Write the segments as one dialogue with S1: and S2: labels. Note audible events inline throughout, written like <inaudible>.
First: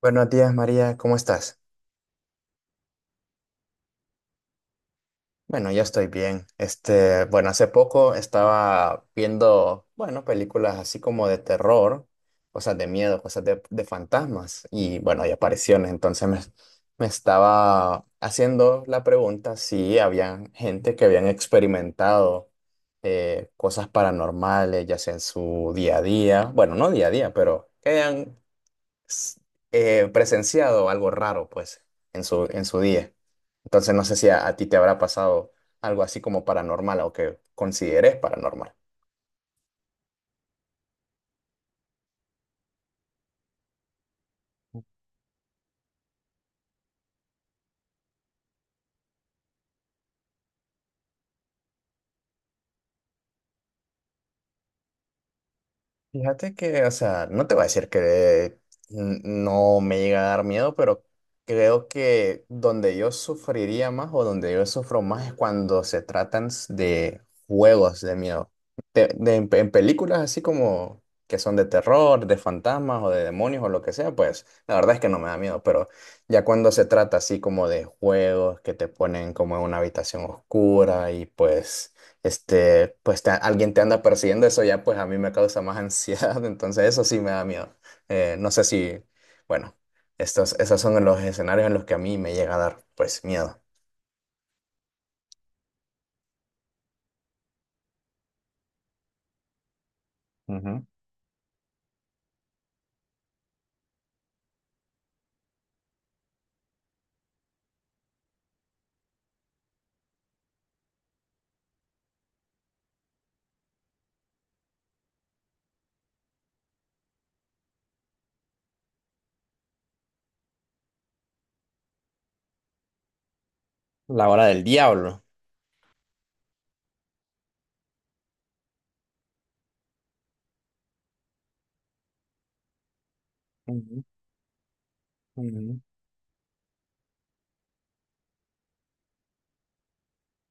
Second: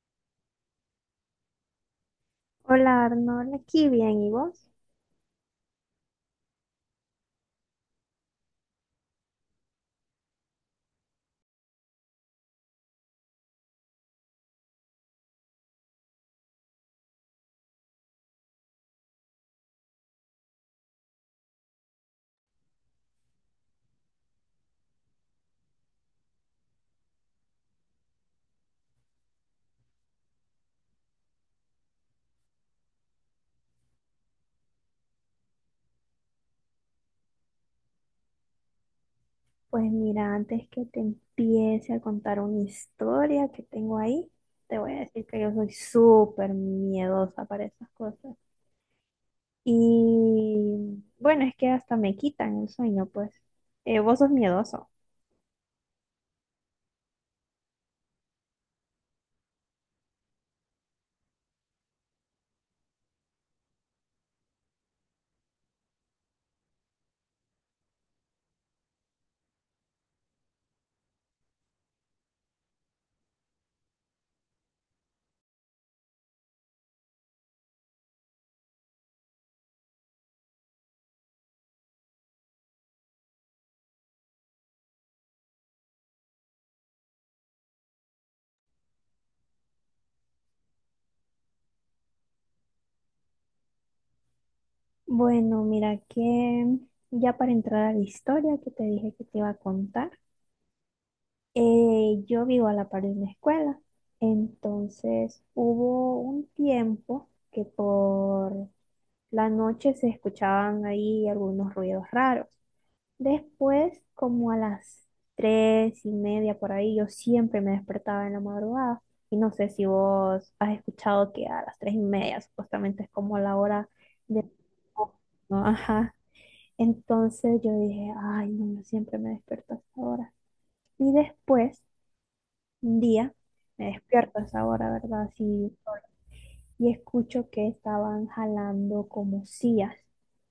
S1: Buenos días, María, ¿cómo estás?
S2: Hola Arnold, aquí bien, ¿y vos?
S1: Bueno, yo estoy bien. Este, bueno, hace poco estaba viendo, bueno, películas así como de terror, cosas de miedo, cosas de fantasmas y, bueno, hay apariciones. Entonces me estaba haciendo la pregunta si había gente que habían experimentado cosas paranormales, ya sea en su día a día, bueno, no día a día, pero que hayan s- presenciado algo raro, pues, en su día. Entonces, no sé si a ti te habrá pasado algo así como paranormal o que consideres paranormal.
S2: Pues mira, antes que te empiece a contar una historia que tengo ahí, te voy a decir que yo soy súper miedosa para esas cosas. Y bueno, es que hasta me quitan el sueño, pues. ¿Vos sos miedoso?
S1: Fíjate que, o sea, no te voy a decir que no me llega a dar miedo, pero creo que donde yo sufriría más o donde yo sufro más es cuando se tratan de juegos de miedo. En películas así como que son de terror, de fantasmas o de demonios o lo que sea, pues la verdad es que no me da miedo, pero ya cuando se trata así como de juegos que te ponen como en una habitación oscura y pues alguien te anda persiguiendo, eso ya pues a mí me causa más ansiedad, <laughs> entonces eso sí me da miedo. No sé si, bueno, esos son los escenarios en los que a mí me llega a dar pues miedo.
S2: Bueno, mira que ya para entrar a la historia que te dije que te iba a contar,
S1: Ujú.
S2: yo vivo a la par de una escuela. Entonces hubo un tiempo que por la noche se escuchaban ahí algunos ruidos raros. Después, como a las 3:30 por ahí, yo siempre me despertaba en la madrugada. Y no sé si vos has escuchado que a las 3:30 supuestamente es como la hora
S1: La
S2: de...
S1: hora del diablo.
S2: ¿no? Ajá. Entonces yo dije, ay, no, yo siempre me despierto a esa hora. Y después, un día, me
S1: Ujú,
S2: despierto a esa hora, ¿verdad? Así,
S1: ujú,
S2: y escucho que estaban jalando como sillas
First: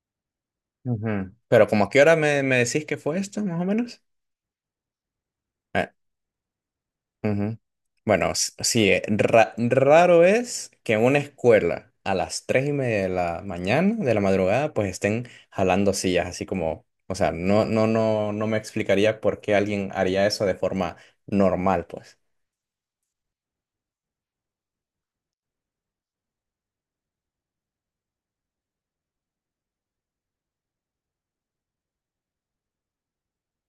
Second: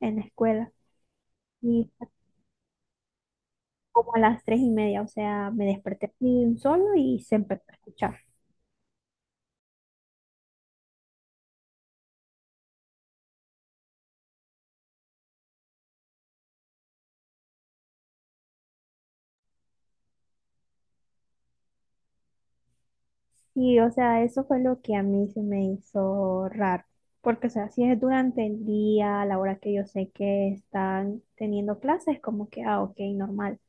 S2: en la escuela.
S1: ujú. Pero como ¿a
S2: Y
S1: qué hora me decís que fue esto, más o menos?
S2: como a las tres y media, o sea, me desperté así de un solo y se
S1: Ujú.
S2: empezó a escuchar.
S1: Bueno, sí, raro es que en una escuela a las 3:30 de la mañana, de la madrugada, pues estén jalando sillas, así como, o sea, no, no, no, no me explicaría por qué alguien haría eso de forma normal, pues.
S2: Y, o sea, eso fue lo que a mí se me hizo raro. Porque, o sea, si es durante el día, a la hora que yo sé que están teniendo clases, como que, ah, ok, normal.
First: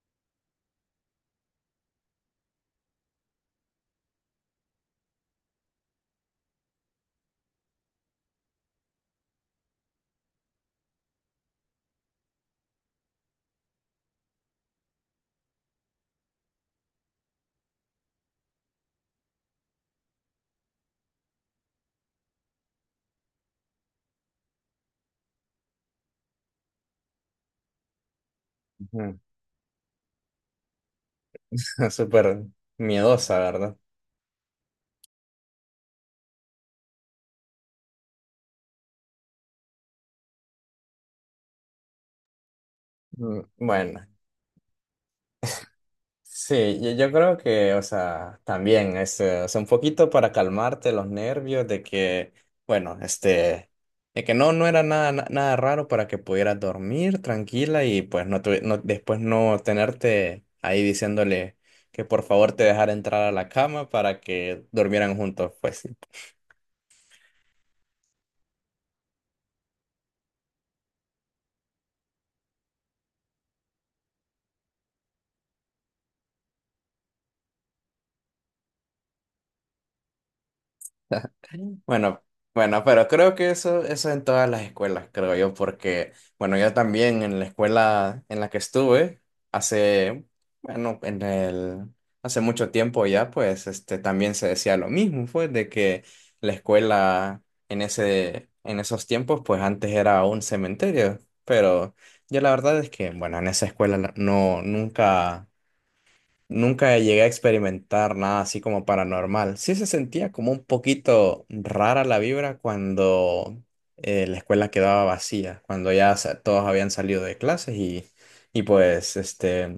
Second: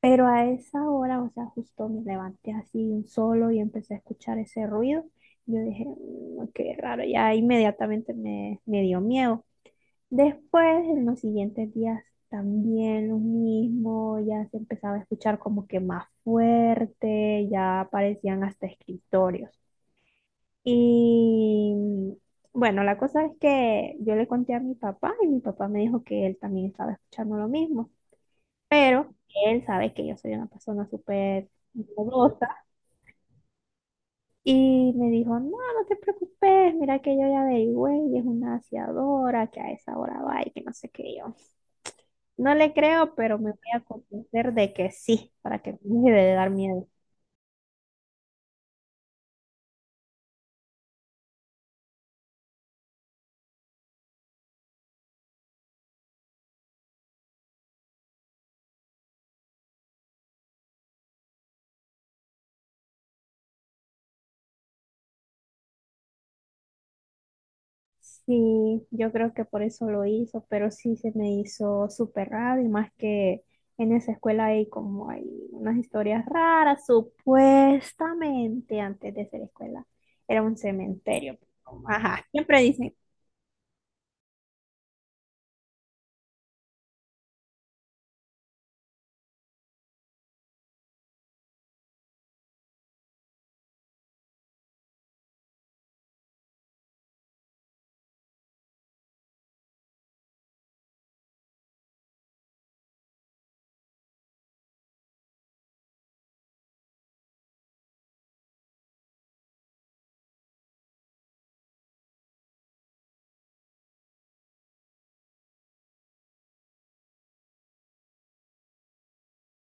S2: Pero a esa hora, o sea, justo me levanté así de un solo y empecé a escuchar ese ruido. Yo dije, "Mm, qué raro", ya inmediatamente me, dio miedo. Después, en los siguientes días, también lo mismo, ya se empezaba a escuchar como que más fuerte, ya aparecían hasta escritorios. Y bueno, la cosa es que yo le conté a mi papá y mi papá me dijo que él también estaba escuchando lo mismo, pero
S1: <laughs>
S2: él sabe que yo soy una persona súper
S1: Ujú. Súper
S2: miedosa
S1: miedosa, ¿verdad?
S2: y me dijo, no, no te preocupes, mira que yo ya averigüé y es una aseadora que a esa hora va y que no sé qué yo. No le creo, pero me voy a
S1: Bueno,
S2: convencer de que sí, para que me deje de dar
S1: sí,
S2: miedo.
S1: yo creo que, o sea, también es, o sea, un poquito para calmarte los nervios de que, bueno, este, de que no era nada, nada raro para que pudieras dormir tranquila y pues no, no después no tenerte ahí diciéndole que por favor te dejara entrar a la cama para que durmieran juntos, pues sí.
S2: Sí, yo creo que por eso lo hizo, pero sí se me hizo súper raro y más que en esa escuela hay unas historias raras, supuestamente antes de ser escuela era un cementerio.
S1: <laughs> Bueno,
S2: Ajá, siempre
S1: bueno,
S2: dicen,
S1: pero creo que eso en todas las escuelas, creo yo, porque, bueno, yo también en la escuela en la que estuve hace, bueno, hace mucho tiempo ya, pues, este, también se decía lo mismo, fue de que la escuela en esos tiempos, pues, antes era un cementerio, pero yo la verdad es que, bueno, en esa escuela nunca llegué a experimentar nada así como paranormal. Sí se sentía como un poquito rara la vibra cuando la escuela quedaba vacía, cuando ya todos habían salido de clases y pues este,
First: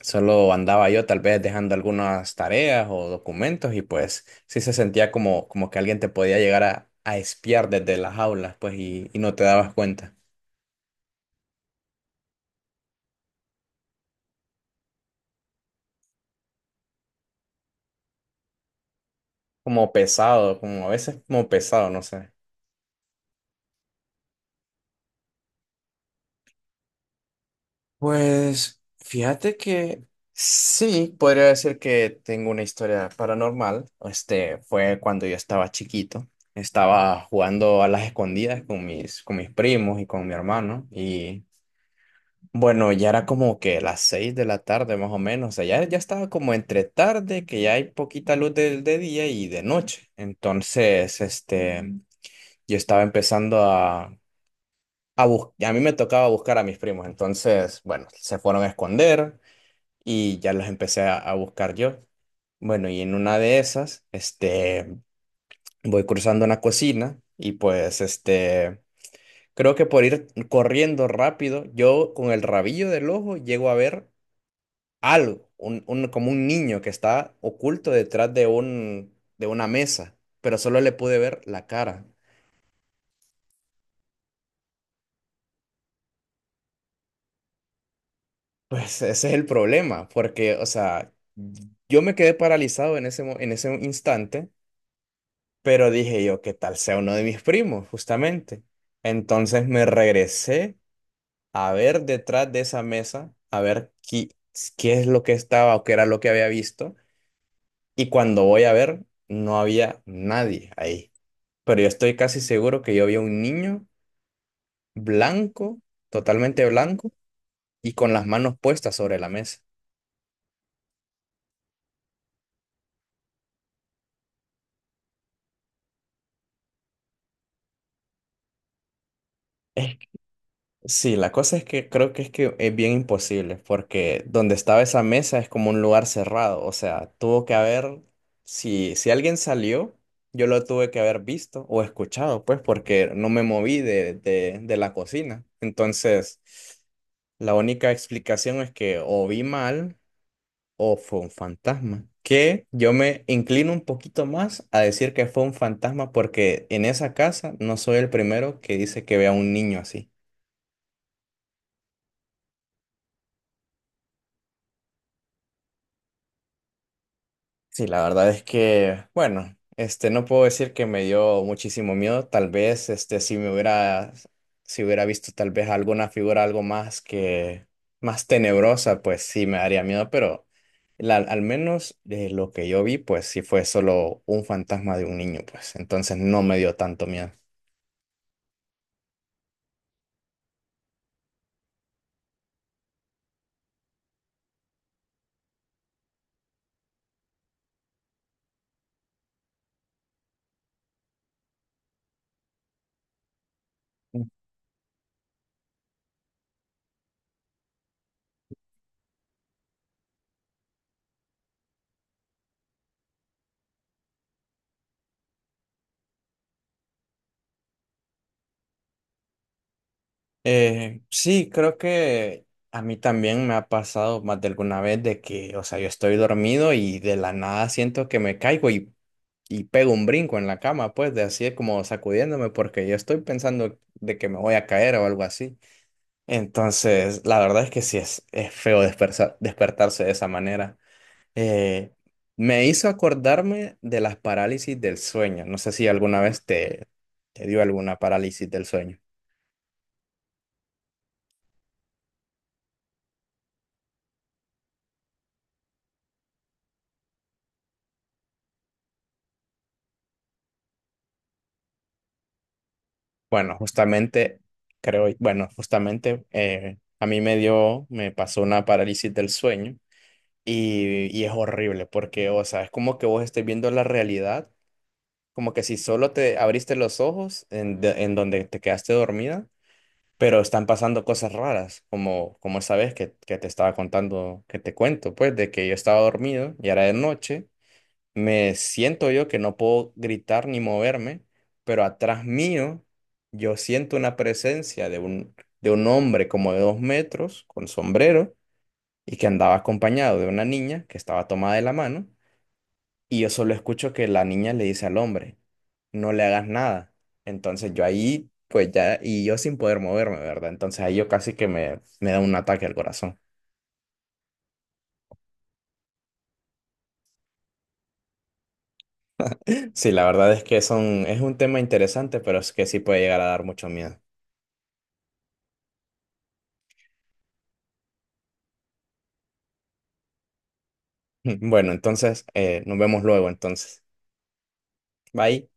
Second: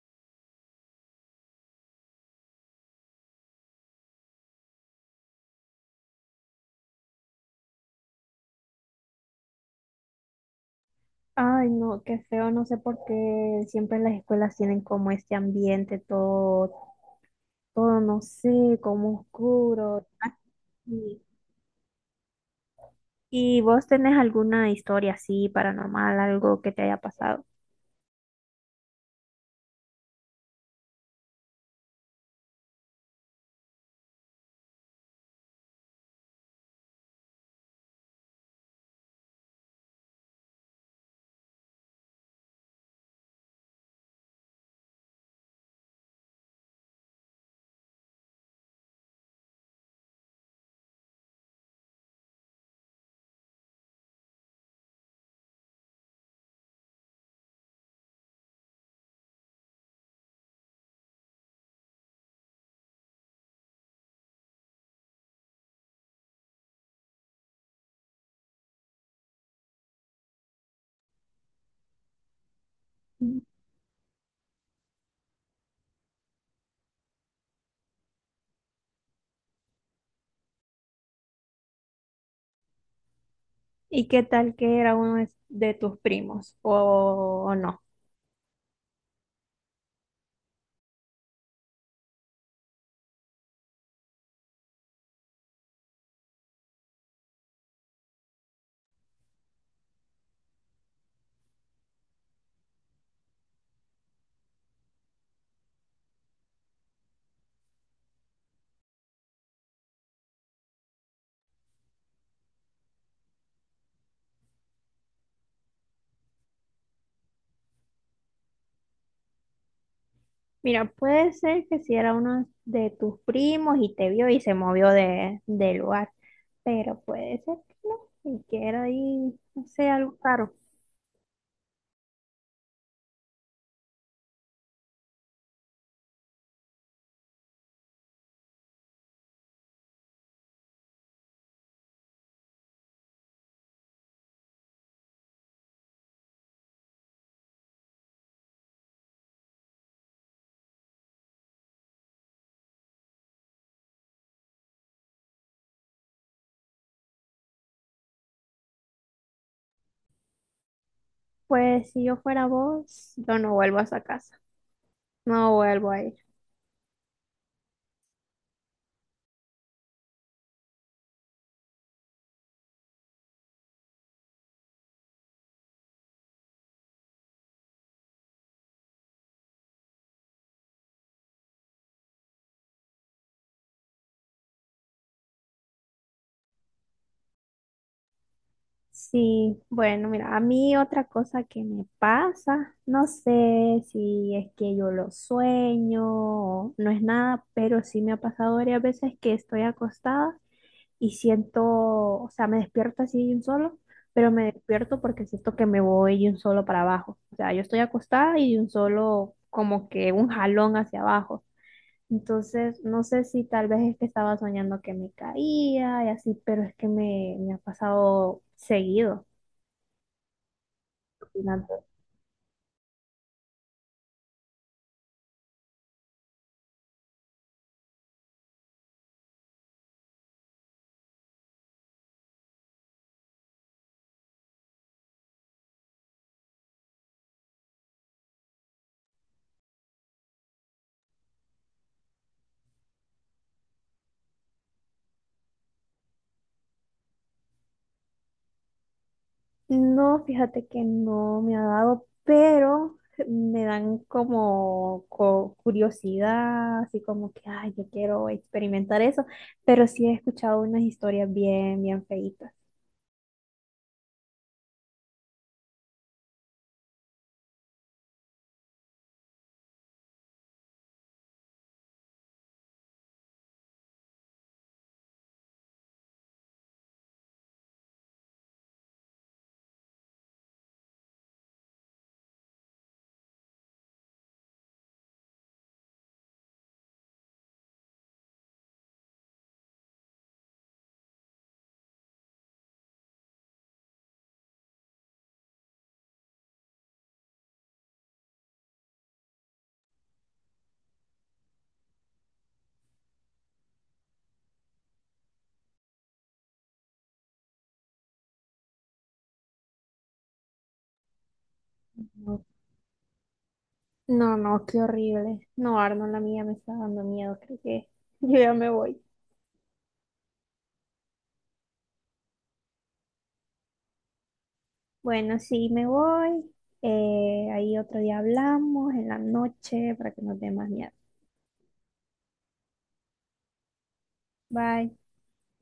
S1: solo andaba yo tal vez dejando algunas tareas o documentos y pues sí se sentía como que alguien te podía llegar a espiar desde las aulas pues y no te dabas cuenta.
S2: ay no, qué feo, no sé por qué siempre las escuelas tienen como este ambiente todo no sé, como
S1: Como
S2: oscuro.
S1: pesado, como a
S2: Así.
S1: veces como pesado, no sé.
S2: ¿Y vos tenés alguna historia así paranormal, algo que te haya pasado?
S1: Pues fíjate que sí, podría decir que tengo una historia paranormal. Este fue cuando yo estaba chiquito. Estaba jugando a las escondidas con mis primos y con mi hermano. Y bueno, ya era como que las 6 de la tarde más o menos. O sea, ya estaba como entre tarde, que ya hay poquita luz de día y de noche. Entonces, este, yo estaba empezando a mí me tocaba buscar a mis primos, entonces, bueno, se fueron a esconder, y ya las empecé a buscar yo. Bueno, y en una de esas, este, voy cruzando una cocina y pues, este, creo que por ir corriendo rápido, yo con el rabillo del ojo
S2: Mm.
S1: llego a ver algo, como un niño que está oculto detrás de una mesa, pero solo le pude ver la cara.
S2: ¿Y qué tal que era uno de tus primos o no?
S1: Pues ese es el problema, porque, o sea, yo me quedé paralizado en ese instante. Pero dije yo, ¿qué tal sea uno de mis primos, justamente? Entonces me regresé a ver detrás de esa mesa, a ver qué es lo que estaba o qué era lo que había visto. Y cuando voy a ver, no había nadie ahí. Pero yo estoy casi seguro que yo vi a un niño blanco, totalmente blanco, y con las manos puestas sobre la mesa.
S2: Mira, puede ser que si era uno de tus primos y te vio y se movió de, del lugar, pero puede ser que no, y que era ahí, no sé,
S1: Es
S2: algo raro.
S1: Sí, la cosa es que creo que es bien imposible, porque donde estaba esa mesa es como un lugar cerrado, o sea, tuvo que haber, si alguien salió, yo lo tuve que haber visto o escuchado, pues, porque no me moví de la cocina. Entonces, la única explicación es que o vi mal o fue un fantasma, que yo me inclino un poquito más a decir que fue un fantasma, porque en esa casa no soy el primero que dice que ve a un niño así.
S2: Pues si yo fuera vos, yo no vuelvo a esa casa, no vuelvo ahí.
S1: Sí, la verdad es que, bueno, este, no puedo decir que me dio muchísimo miedo. Tal vez, este, si hubiera visto tal vez alguna figura algo más que, más tenebrosa, pues sí me daría miedo, pero al menos de lo que yo vi, pues sí fue solo un fantasma de un niño, pues entonces no me dio tanto miedo.
S2: Sí, bueno, mira, a mí otra cosa que me pasa, no sé si es que yo lo sueño, o no es nada, pero sí me ha pasado varias veces que estoy acostada y siento, o sea, me despierto así de un solo, pero me despierto porque siento que me voy de un solo para abajo. O sea, yo estoy acostada y de un solo, como que un jalón hacia abajo. Entonces, no sé si tal vez es que estaba soñando que me caía y así, pero es que me, ha pasado seguido.
S1: Sí,
S2: Espinaca.
S1: creo que a mí también me ha pasado más de alguna vez de que, o sea, yo estoy dormido y de la nada siento que me caigo y pego un brinco en la cama, pues, de así como sacudiéndome, porque yo estoy pensando de que me voy a caer o algo así. Entonces, la verdad es que sí es feo despertarse de esa manera. Eh, Me hizo acordarme de las parálisis del sueño. No sé si alguna vez te dio alguna parálisis del sueño.
S2: No, fíjate que no me ha dado, pero me dan como curiosidad, así como que, ay, yo quiero experimentar eso, pero sí he escuchado unas historias bien, bien feitas.
S1: Bueno, justamente, creo, bueno, justamente a mí me pasó una parálisis del sueño. Y es horrible porque, o sea, es como que vos estés viendo la realidad, como que si solo te abriste los ojos en donde te quedaste dormida, pero están pasando cosas raras, como esa vez que te cuento, pues, de que yo estaba dormido y era de noche, me siento yo que no puedo gritar ni moverme, pero atrás mío yo siento una presencia de un, hombre como de 2 metros con sombrero y que andaba acompañado de una niña que estaba tomada de la mano y yo solo escucho que la niña le dice al hombre, no le hagas nada. Entonces yo ahí, pues ya, y yo sin poder moverme, ¿verdad? Entonces ahí yo casi que me da un
S2: No,
S1: ataque al corazón.
S2: no, no, qué horrible. No, Arnold, la mía me está dando miedo, creo que <laughs> yo ya me voy.
S1: Sí, la verdad es que son, es un tema interesante, pero es que sí puede llegar a dar mucho miedo.
S2: Bueno, sí, me voy. Ahí otro día hablamos en la noche para que nos dé más miedo.
S1: <laughs> Bueno, entonces nos vemos luego, entonces.
S2: Bye.
S1: Bye.